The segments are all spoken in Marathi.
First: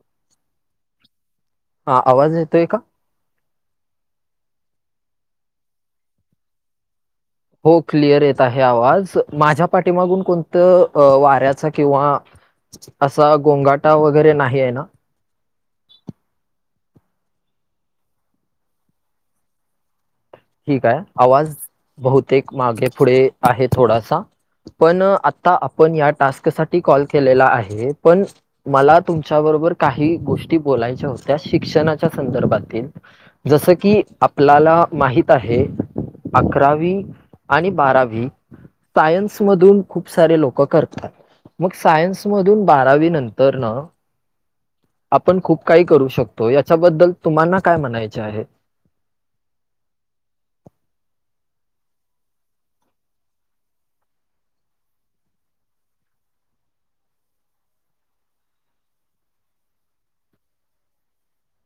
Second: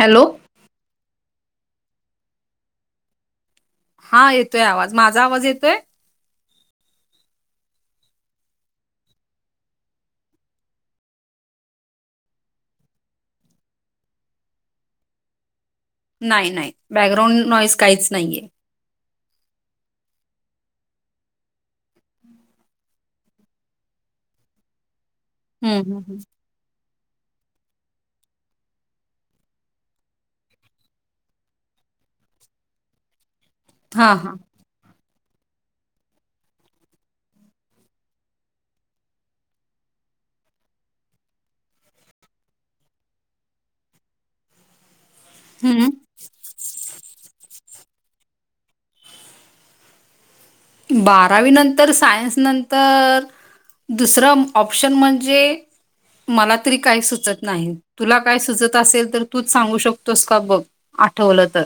हॅलो. हा आवाज येतोय का? हा येतोय आवाज माझा आवाज येतोय. हो क्लिअर येत आहे आवाज माझ्या पाठीमागून कोणतं वाऱ्याचा किंवा असा गोंगाटा वगैरे नाही आहे ना? नाही नाही बॅकग्राऊंड नॉईस काहीच नाहीये. ठीकय आवाज बहुतेक मागे पुढे आहे थोडासा पण आता हम्म आपण हम्म या हम्म. टास्क साठी कॉल केलेला आहे पण मला तुमच्या बरोबर काही गोष्टी बोलायचं होत्या शिक्षणाच्या संदर्भातील जसं की हा हा आपल्याला माहित माहित आहे अकरावी आणि बारावी सायन्स मधून खूप सारे लोक करतात. मग सायन्स मधून बारावी नंतर न आपण खूप काही करू हम्म शकतो याच्याबद्दल तुम्हाना काय म्हणायचे आहे. बारावी नंतर सायन्स नंतर दुसरं ऑप्शन म्हणजे मला तरी काही सुचत नाही तुला काय सुचत असेल तर तूच सांगू शकतोस का बघ. आठवलं तर.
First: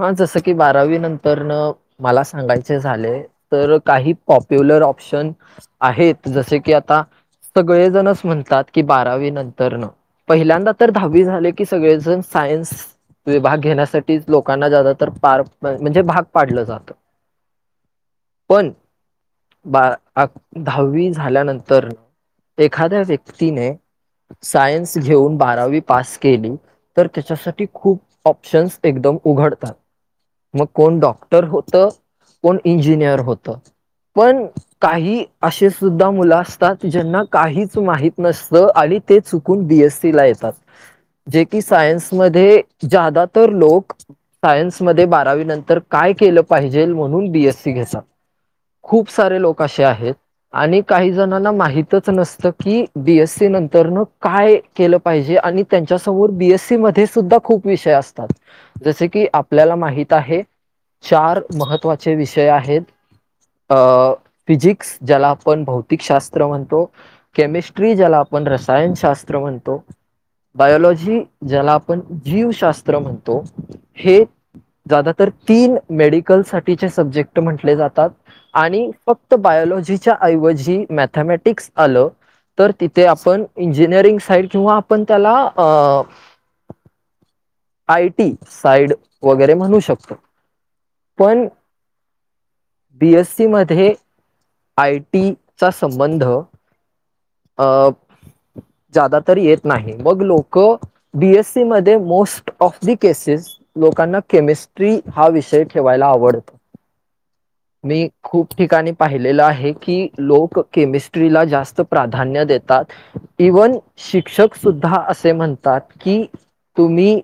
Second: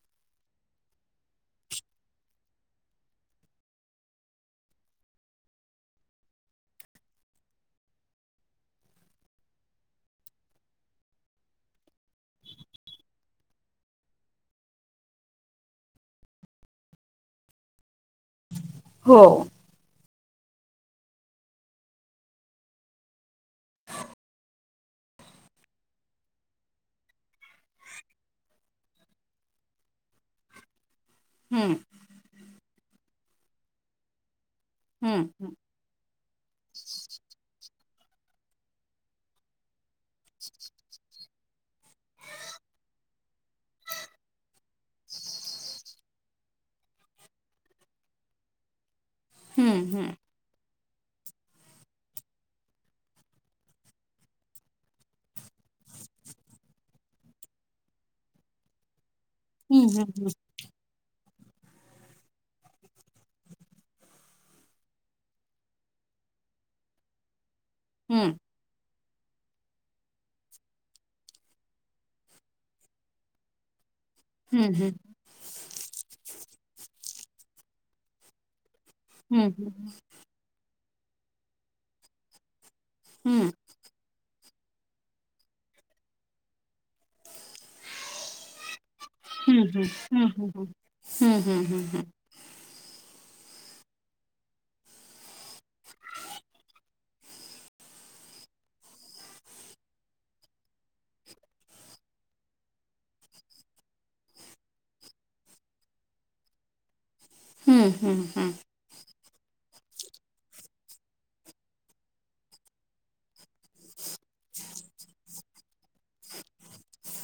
हा जसं की बारावी नंतरनं, मला सांगायचं झालंय तर काही पॉप्युलर ऑप्शन आहेत, जसे की आता सगळेजणच म्हणतात की, बारावी नंतरनं पहिल्यांदा तर दहावी झाले की सगळेच जणं सायन्स विभाग घेण्यासाठीच लोकांना ज्यादा तर पार म्हणजे भाग पाडलं जातं. पण हो. बार अ दहावी झाल्यानंतर एखाद्या व्यक्तीने सायन्स घेऊन बारावी पास केली, तर त्याच्यासाठी खूप ऑप्शन्स एकदम उघडतात. मग कोण डॉक्टर हम्म होतं कोण इंजिनियर होतं. पण काही हम्म असेच सुद्धा मुलं असतात, ज्यांना काहीच माहित नसतं आणि ते चुकून बी एस सी ला येतात. जे की सायन्स मध्ये जादा तर सायन्स मध्ये बारावीं नंतर काय केलं पाहिजेल म्हणून बीएससी घेतात. खूप सारे लोक अशे हम्म आहेत आणि काही जणांना माहितच नसतं की, बीएस सी नंतरनं काय केलं पाहिजे आणि त्यांच्यासमोर बीएससी मध्ये सुद्धा खूप विषय असतात. जसे की आपल्याला हम्म माहित आहे, चार महत्त्वाचे विषय आहेत. अ फिजिक्स ज्याला आपण भौतिकशास्त्र म्हणतो. केमिस्ट्री ज्याला हम्म आपण रसायनशास्त्र म्हण तो. बायलॉजी ज्याला आपण जीवशास्त्र म्हणतो. हे हम्म ज्यादा तर तीन मेडिकल साठीचे सब्जेक्ट म्हंटले जातात आणि फक्त हम्म हम्म बायलॉजीच्या ऐवजी मॅथमॅटिक्स आलं, तर तिथे आपण इंजिनिअरिंग साईड किंवा आपण त्याला अ आयटी साईड वगैरे हम्म म्हणू शकतो. हम्म हम्म हम्म हम्म हम्म पण हम्म बीएसु मध्ये आय टीचा संबंध अ ज्यादा तर येत नाही. मग लोक बीएससी मध्ये मोस्ट ऑफ द केसेस लोकांना केमिस्ट्री हा विषय ठेवायला आवडतो. हम्म मी हम्म हम्म खूप ठिकाणी पाहिलेलं आहे, की लोक केमिस्ट्रीला जास्त प्राधान्य देतात. इव्हन शिक्षक सुद्धा असे म्हणतात, की तुम्ही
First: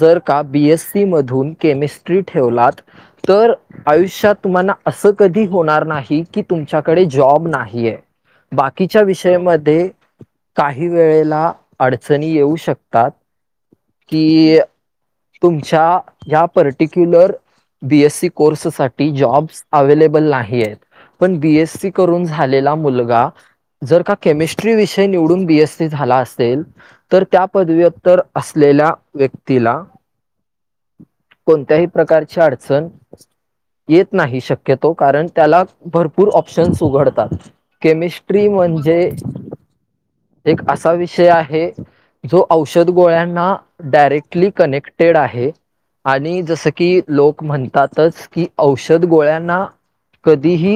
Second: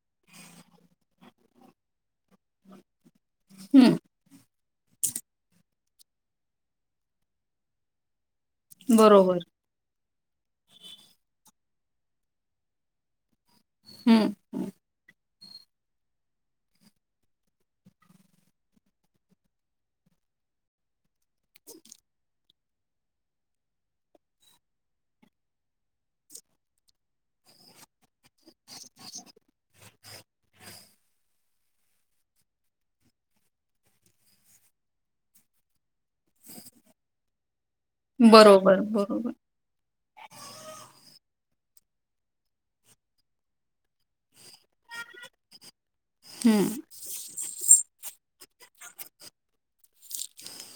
जर का बीएससी मधून केमिस्ट्री ठेवलात तर हम्म आयुष्यात तुम्हांना असं कधी होणार नाही, की तुमच्याकडे जॉब नाहीये. बाकीच्या बरोबर विषयमध्ये काही वेळेला अडचणी येऊ शकतात. हम्म की हं. तुमच्या ह्या पर्टिक्युलर बीएससी कोर्ससाठी जॉब्स अवेलेबल नाहीयेत, नाही पण बीएस सी करून झालेला मुलगा जर का केमिस्ट्री विषय निवडून बीएससी झाला असेल तर त्या पदवीत्तर असलेल्या व्यक्तीला कोणत्याही प्रकारच्या अडचण येत नाही शक्यतो. कारण त्याला भरपूर ऑप्शन्स उघडतात. केमिस्ट्री बरोबर, म्हणजे बरोबर. एक असा विषय आहे, जो औषध गोळ्यांना डायरेक्ट ली कनेक्टेड आहे आणि जसं हं, की लोक म्हणतातच, की औषध गोळ्यांना कधीही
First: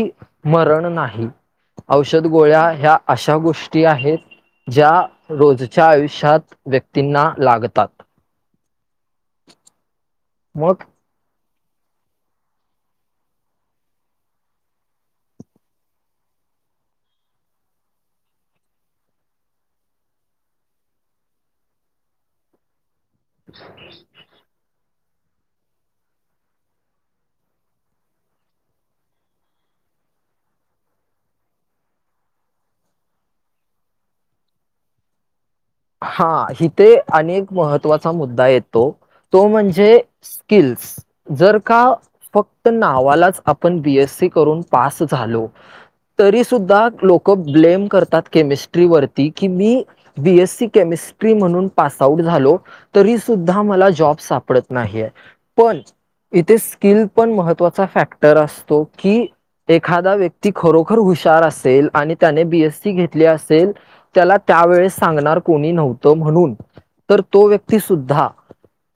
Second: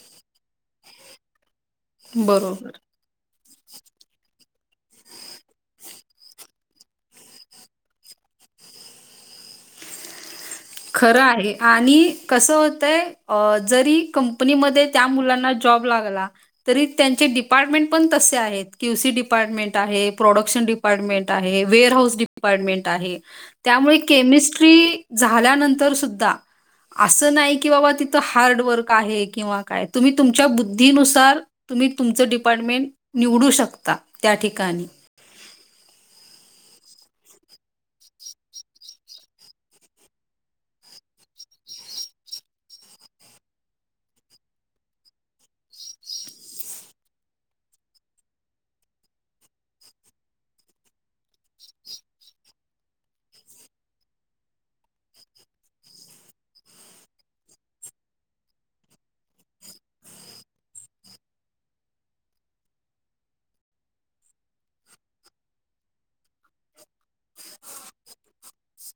मरण नाही. औषध गोळ्या बरोबर. ह्या अशा गोष्टी आहेत, ज्या रोजच्या आयुष्यात व्यक्तींना लागतात. मग? खरं आहे आणि कसं होतंय अ जरी कंपनीमध्ये त्या मुलांना जॉब लागला तरी त्यांचे डिपार्टमेंट पण तसे आहेत. क्यूसी डिपार्टमेंट आहे, प्रोडक्शन डि पार्टमेंट आहे, वेअर हऊस डिपार्टमेंट आहे, त्यामुळे केमिस्ट्री झाल्यानंतरसुद्धा असं नाही की बाबा तिथं हार्डवर्क आहे किंवा काय, तुम्ही तुमच्या बुद्धीनुसार तुम्ही तुमचं डिपार्टमेंट निवडू शकता त्या ठिकाणी. हा येथे अनेक महत्त्वाचा मुद्दा येतो, तो म्हणजे स्किल्स. जर का फक्त नावालाच आपण बीएससी करून पास झालो तरीसुद्धा लोकं ब्लेम करतात केमिस्ट्री वरती की, मी बीएससी केमिस्ट्री म्हणून पास आउट झालो, तरी सुद्धा मला जॉब सापडत नाहीये. पण इथे स्किल पण महत्त्वाचा फॅक्टर असतो की एखादा व्यक्ती खरोखर हुशार असेल आणि त्याने बीएससी घेतली असेल. त्याला त्यावेेळेस सांगणार कोणी नव्हतं, म्हणून तर तो व्यक्ती सुद्धा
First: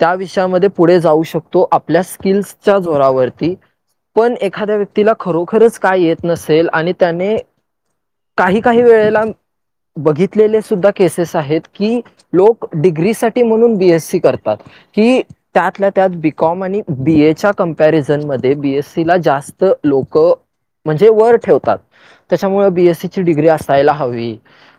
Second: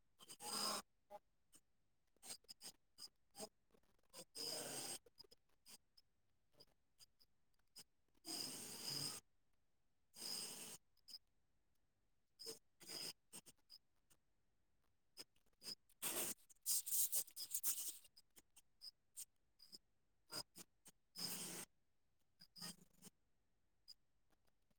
त्या विषयामध्ये पुढे जाऊ शकतो, आपल्या स्किल्सच्या जोरावरती. पण एखाद्या व्यक्तीला खरोखरच काय येत नसेल आणि त्याने काही काही वेळेला बघितलेले सुद्धा केसेस आहेत की, लोक डिग्रीसाठी म्हणून बी एससी करतात. की त्यातल्या त्यात बीकॉम आणि बीएच्या कम्पॅरिझनमध्ये बीएससीला जास्त लोकं म्हणजे वर ठेवतात. त्याच्यामुळे बीएसीची डिग्री असायला हवी,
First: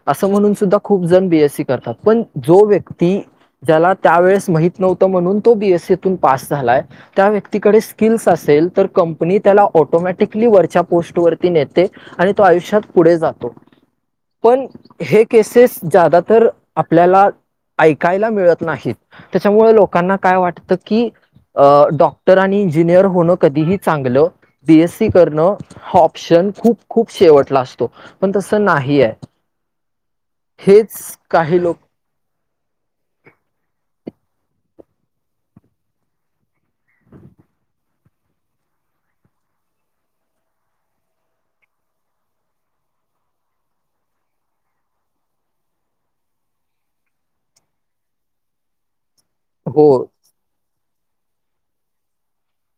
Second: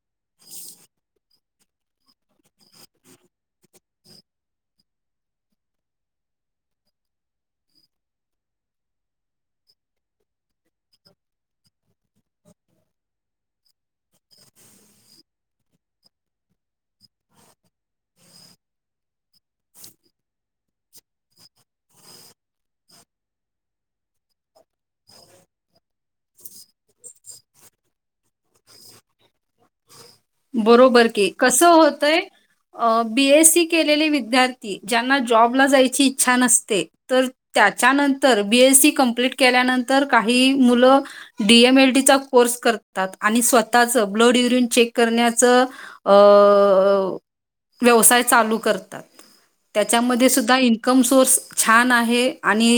असं म्हणून सुद्धा खूपजण बीएस सी करतात. पण जो व्यक्ती ज्याला त्यावेेळेस माहित नव्हतं, म्हणून तो बीएससीतून झालाय. त्या व्यक्तीकडे स्किल्स असेल, तर कंपनी त्याला ऑटोमॅटिकली वरच्या पोस्ट वरती नेते. आणि तो आयुष्यात पुढे जातो. पण हे केसेस ज्यादा तर आपल्याला ऐकायला मिळत नाहीत, त्याच्यामुळे लोकांना काय वाटतं की अ डॉक्टर आणि इंजिनियर होणं कधीही चांगलं. बीएससी करणं हा ऑप्शन खूप खूप शेवटला असतो, पण तसं नाही आहे. [inaudible] हेच बरोबर की, काही कस लोक होतंय अ, बीएससी केलेले विद्यार्थी ज्यांना जॉबला जायची इच्छा नसते. तर त्याच्यानंतर, बी एस सी ककंप्लीट केल्यानंतर, काही मुलं डीएमएलटी चा कोर्स करतात आणि स्वतःच ब्लड यरिन चेक करण्याच अ व्यवसाय चालू करतात. हो त्याच्यामध्ये सुद्धा इन्कम सोर्स छान आहे आणि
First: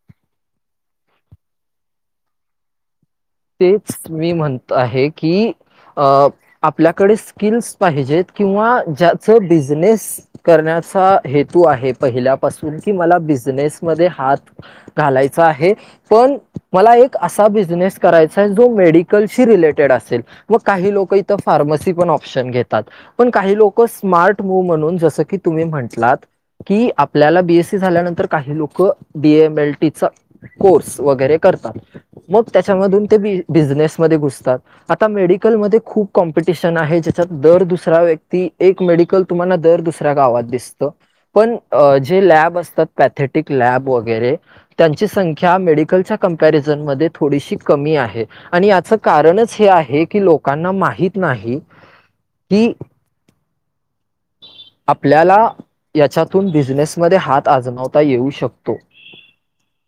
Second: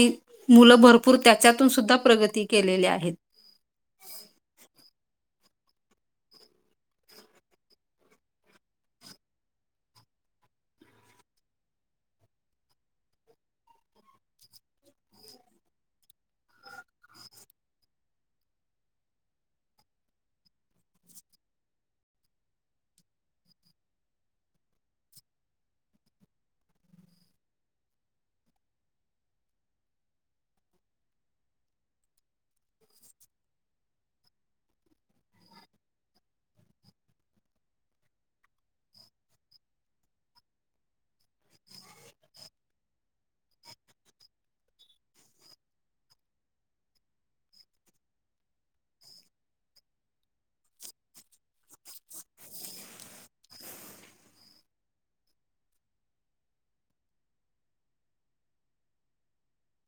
मुलं भरपूर त्याच्यातून सुद्धा प्रगती केलेली आहेत. तेच मी म्हणत आहे की अ आपल्याकडे स्किल्स पाहिजेत किंवा ज्याच बिझनेस करण्याचा हेतू आहे पहिल्यापासून कि मला बिझनेस मध्ये हात घालायच आहे, पण मला एक असा बिझनेस करायचा आहे जो मेडिकलशी रिलेटेड असेल. मग काही लोक इथं फार्मसी पण ऑप्शन घेतात. पण काही लोक स्मार्ट मूव म्हणून, जसं की तुम्ही म्हंटलात की आपल्याला बीएससी झाल्यानंतर काही लोक डीएमएलटी चा कोर्स वगैरे करतात, मग त्याच्यामधून ते ब बिझनेसमध्ये घुसतात. आता मेडिकलमध्ये खूप कॉम्पिटिशन आहे, ज्याच्यात दर दुसरा व्यक्ती एक मेडिकल तुम्हाला दर दुसऱ्या गावात दिसतं. पण जे लॅब असतात पॅथेटिक लॅब वगैरे त्यांची संख्या मेडिकलच्या कंपॅरिझनमध्ये थोडीशी कमी आहे आणि याच कारणच हे आहे की, लोकांना माहित नाही. की आपल्याला याच्यातून बिझनेसमध्ये हात आजमवता येऊ शकतो.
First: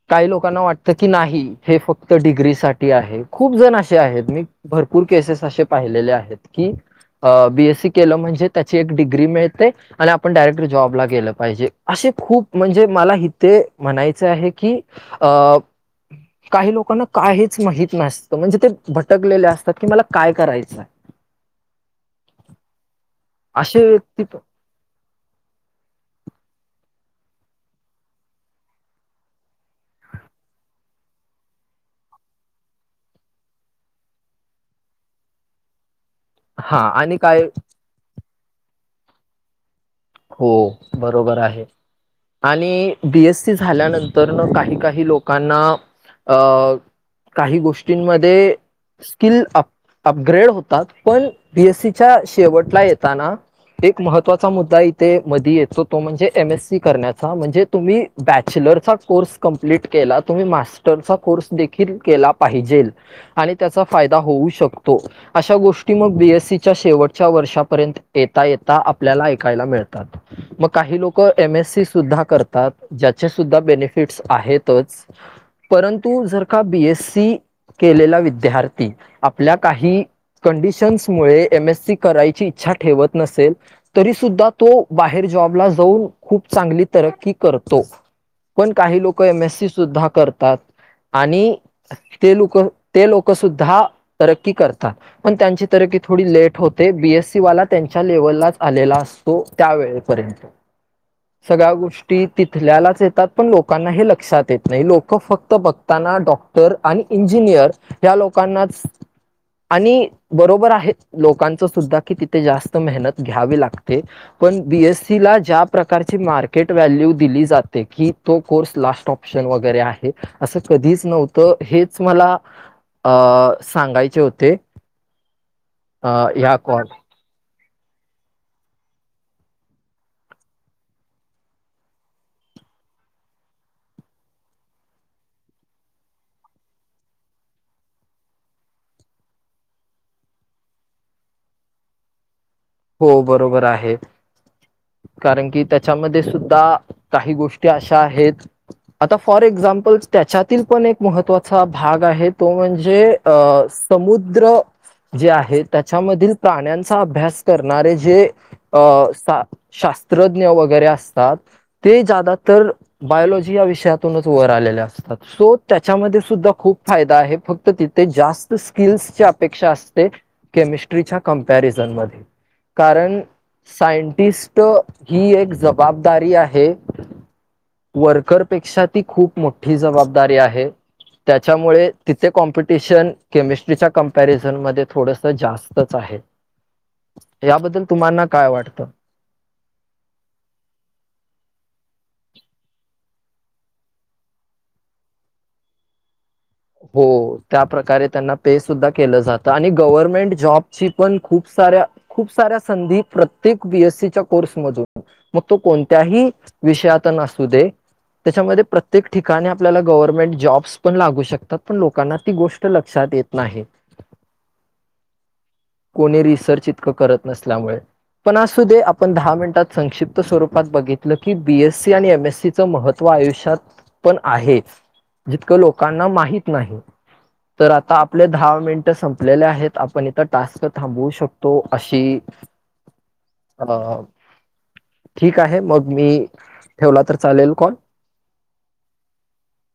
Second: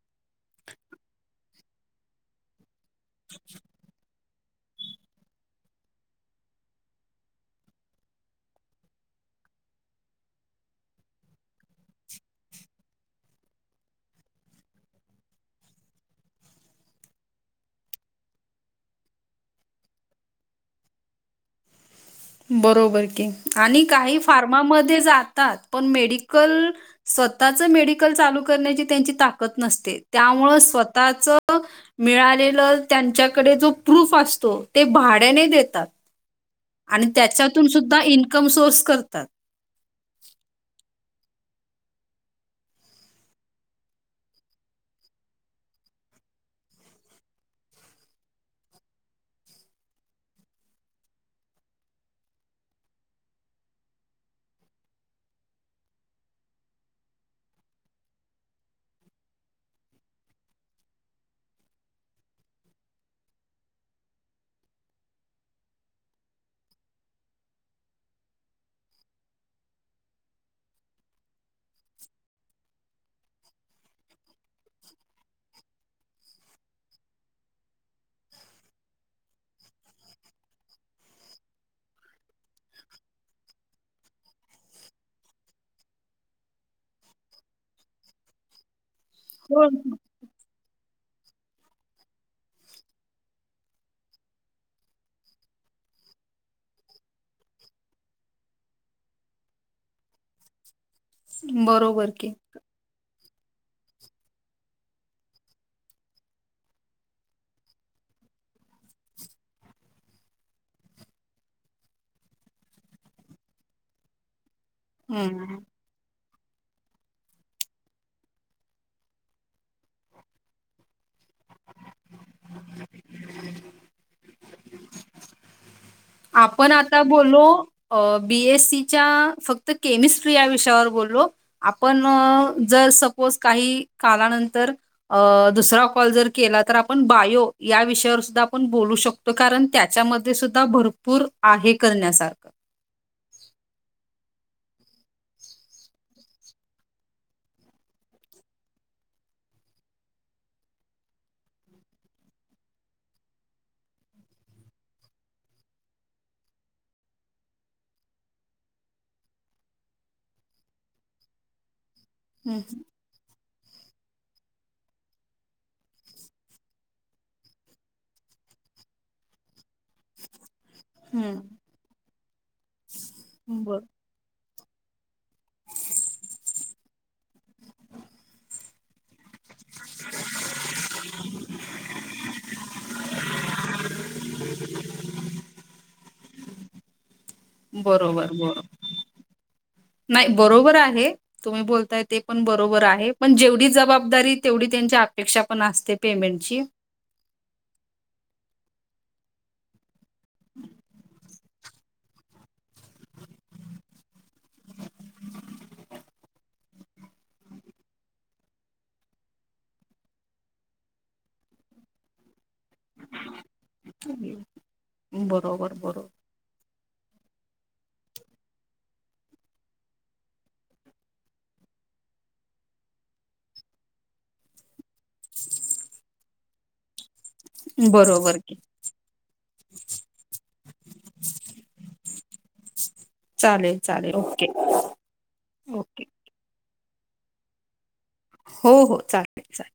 काही लोकांना वाटतं की नाही हे फक्त डिग्री ती आहे, खूप जण असे आहेत. मी भरपूर केसेस असे पाहिलेले आहेत की अ बी एस सी केलं म्हणजे त्याची एक डिग्री मिळते. आणि आपण डायरेक्ट जॉबला गेलं पाहिजे. असे खूप, म्हणजे मला इथे म्हणायचं आहे की अ काही लोकांना काहीच माहीत नसतो म्हणजे ते भटकलेले असतात, की मला काय करायचंय? बरोबर की आणि असे काही व्यक्ती पण- फार्मामध्ये जातात पण मेडिकल स्वतःच मेडिकल चालू करण्याची त्यांची ताकद नसते त्यामुळ स्वतःच मिळालेलं त्यांच्याकडे जो प्रूफ असतो ते भाड्याने देतात. हा आणि काय त्याच्यातून सुद्धा इन्कम सोर्स करतात. हो बरोबर आहे. आणि बीएस सी झाल्यानंतर न काही काही लोकांना अं काही गोष्टींमध्ये स्किल अप, अपग्रेड होतात, पण बीएससीच्या शेवटला येताना. एक महत्त्वाचा मुद्दा ते मध्ये येतो तो म्हणजे, एम एस सी करण्याचा. म्हणजे तुम्ही बॅचलरचा कोर्स कंप्लीट केला. तुम्ही मास्टरचा कोर्स देखील केला पाहिजेल. आणि त्याचा फायदा होऊ शकतो. अशा गोष्टी मग बीएससीच्या शेवटच्या वर्षापर्यंत येता येता आपल्याला ऐकायला मिळतात. मग काही लोक एम एस सी सुद्धा करतात. त्याचे सुद्धा बेनिफिटस आहेतच. परंतु जर का बीएससी केलेला विद्यार्थी आपल्या काही कंडिशन्स मुळे एमएससी करायची इच्छा ठेवत नसेल, तरी सुुद्धा तो बाहेर जॉबला जाऊन, खूप चांगली तरक्की करतो. पण काही लोक हो एमएससी सुद्धा करतात आणि ते लोकं ते लोकंसुद्धा तरक्की करतात. पण त्यांची तरकी थोडी लेट होते, बीएससी वाला त्यांच्या लेव्हललाच आलेला अस तो त्यावेेळेपर्यंत. सगळ्या बरोबर गोष्टी की तिथल्यालाच येतात पण लोकांना हे लक्षात येत नाही. लोक फक्त बघताना डॉक्टर आणि इंजिनियर या लोकांनाच आणि बरोबर आहे लोकांचंसुद्धा, की तिथे जास्त मेहनत घ्यावी लाग ते पण बी एस सी ला हम्म ज्या प्रकारे एक प्रकारची मार्केट व्हॅल्यू दिली जाते की तो कोर्स लास्ट ऑप्शन वगैरे आहे असं कधीच नव्ह तर हेच मला अ सांगायचे होते. अ, या आपण कॉल आता बोलो बी एस सीच्या फक्त केमिस्ट्री या विषयावर बोललो. आपण जर सपोज काही कालानंतर अ दुसरा कॉल जर केला तर आपण बायो या विषयावर सुद्धा आपण बोलू शक तो कारण त्याच्यामध्ये सुद्धा भरपूर आहे करण्यासारखं. हो बरोबर आहे. कारण की त्याच्यामध्ये सुद्धा काही गोष्टी अशा आहेत आता फॉर एक्झाम्पल त्याच्यातील पण एक महत्त्वाचा भाग आहे तो म्हणजे अ समुद्र जे आहे त्याच्यामधील प्राण्यांचा अभ्यास करणारे जे अ शास्त्रज्ञ वगैरे असतात. ते जादा हं, तर बायलॉजी या विषयातूनच वर आलेल्या असतात सो त्याच्यामध्ये सुद्धा खूप फायदा आहे फक्त तिथ ते जास्त स्किल्सच्या अपेक्षा असते केमिस्ट्रीच्या हं. कमपॅरिझनमध्ये कारण बर सायंटिस्ट ही एक जबाबदारी आहे. वर्करपेक्षा ती खूप मोठी जबाबदारी आहे. त्याच्यामुळे तिथे कॉम्पिटिशन केमिस्ट्रीच्या कम्पॅरिझनमध्ये थोडंसं जास्तच आहे. याबद्दल तुम्हाला बरोबर काय बरोबर वाटतं? नाही बरोबर आहे. तुम्ही बोलताय बरोबर आहे पण जेवढी जबाबदारी तेवढी त्यांची अपेक्षा पण असते पेमेंटची. हो त्या प्रकारे त्यांना पे सुद्धा केलं जातं आणि गव्हर्न मेंट जॉबची पण खूप साऱ्या खूप साऱ्या संधी प्रत्येक बी एस सी च्या कोर्समधून मग तो कोणत्याही विषयात न असू दे. त्याच्यामध्ये प्रत्येक ठिकाणी गव्हर्नमेंट जॉब्स पण लागू शकतात पण ती गोष्ट लक्षात येत नाही बरोबर बरोबर कोणी रिसर्च इतकं करत नसल्यामुळे. पण असु दे आपण दहा मिनिटात संक्षिप्त स्वरूपात बघितलं की बी एस सी आणि एम एस सीत महत्व आयुष्यात पण आहे जितकं लोकांना माहीत नाही. [inaudible] तर आपले बरोबर. दहा मिनिटं संपलेले आहेत. आपण इथं टास्क थांबवू शकतो अशी [inaudible] अ चालेल चालेल ओके. ठीक आहे मग ओके मी ठेवला तर चालेल कॉल. हो हो चालेल चालेल.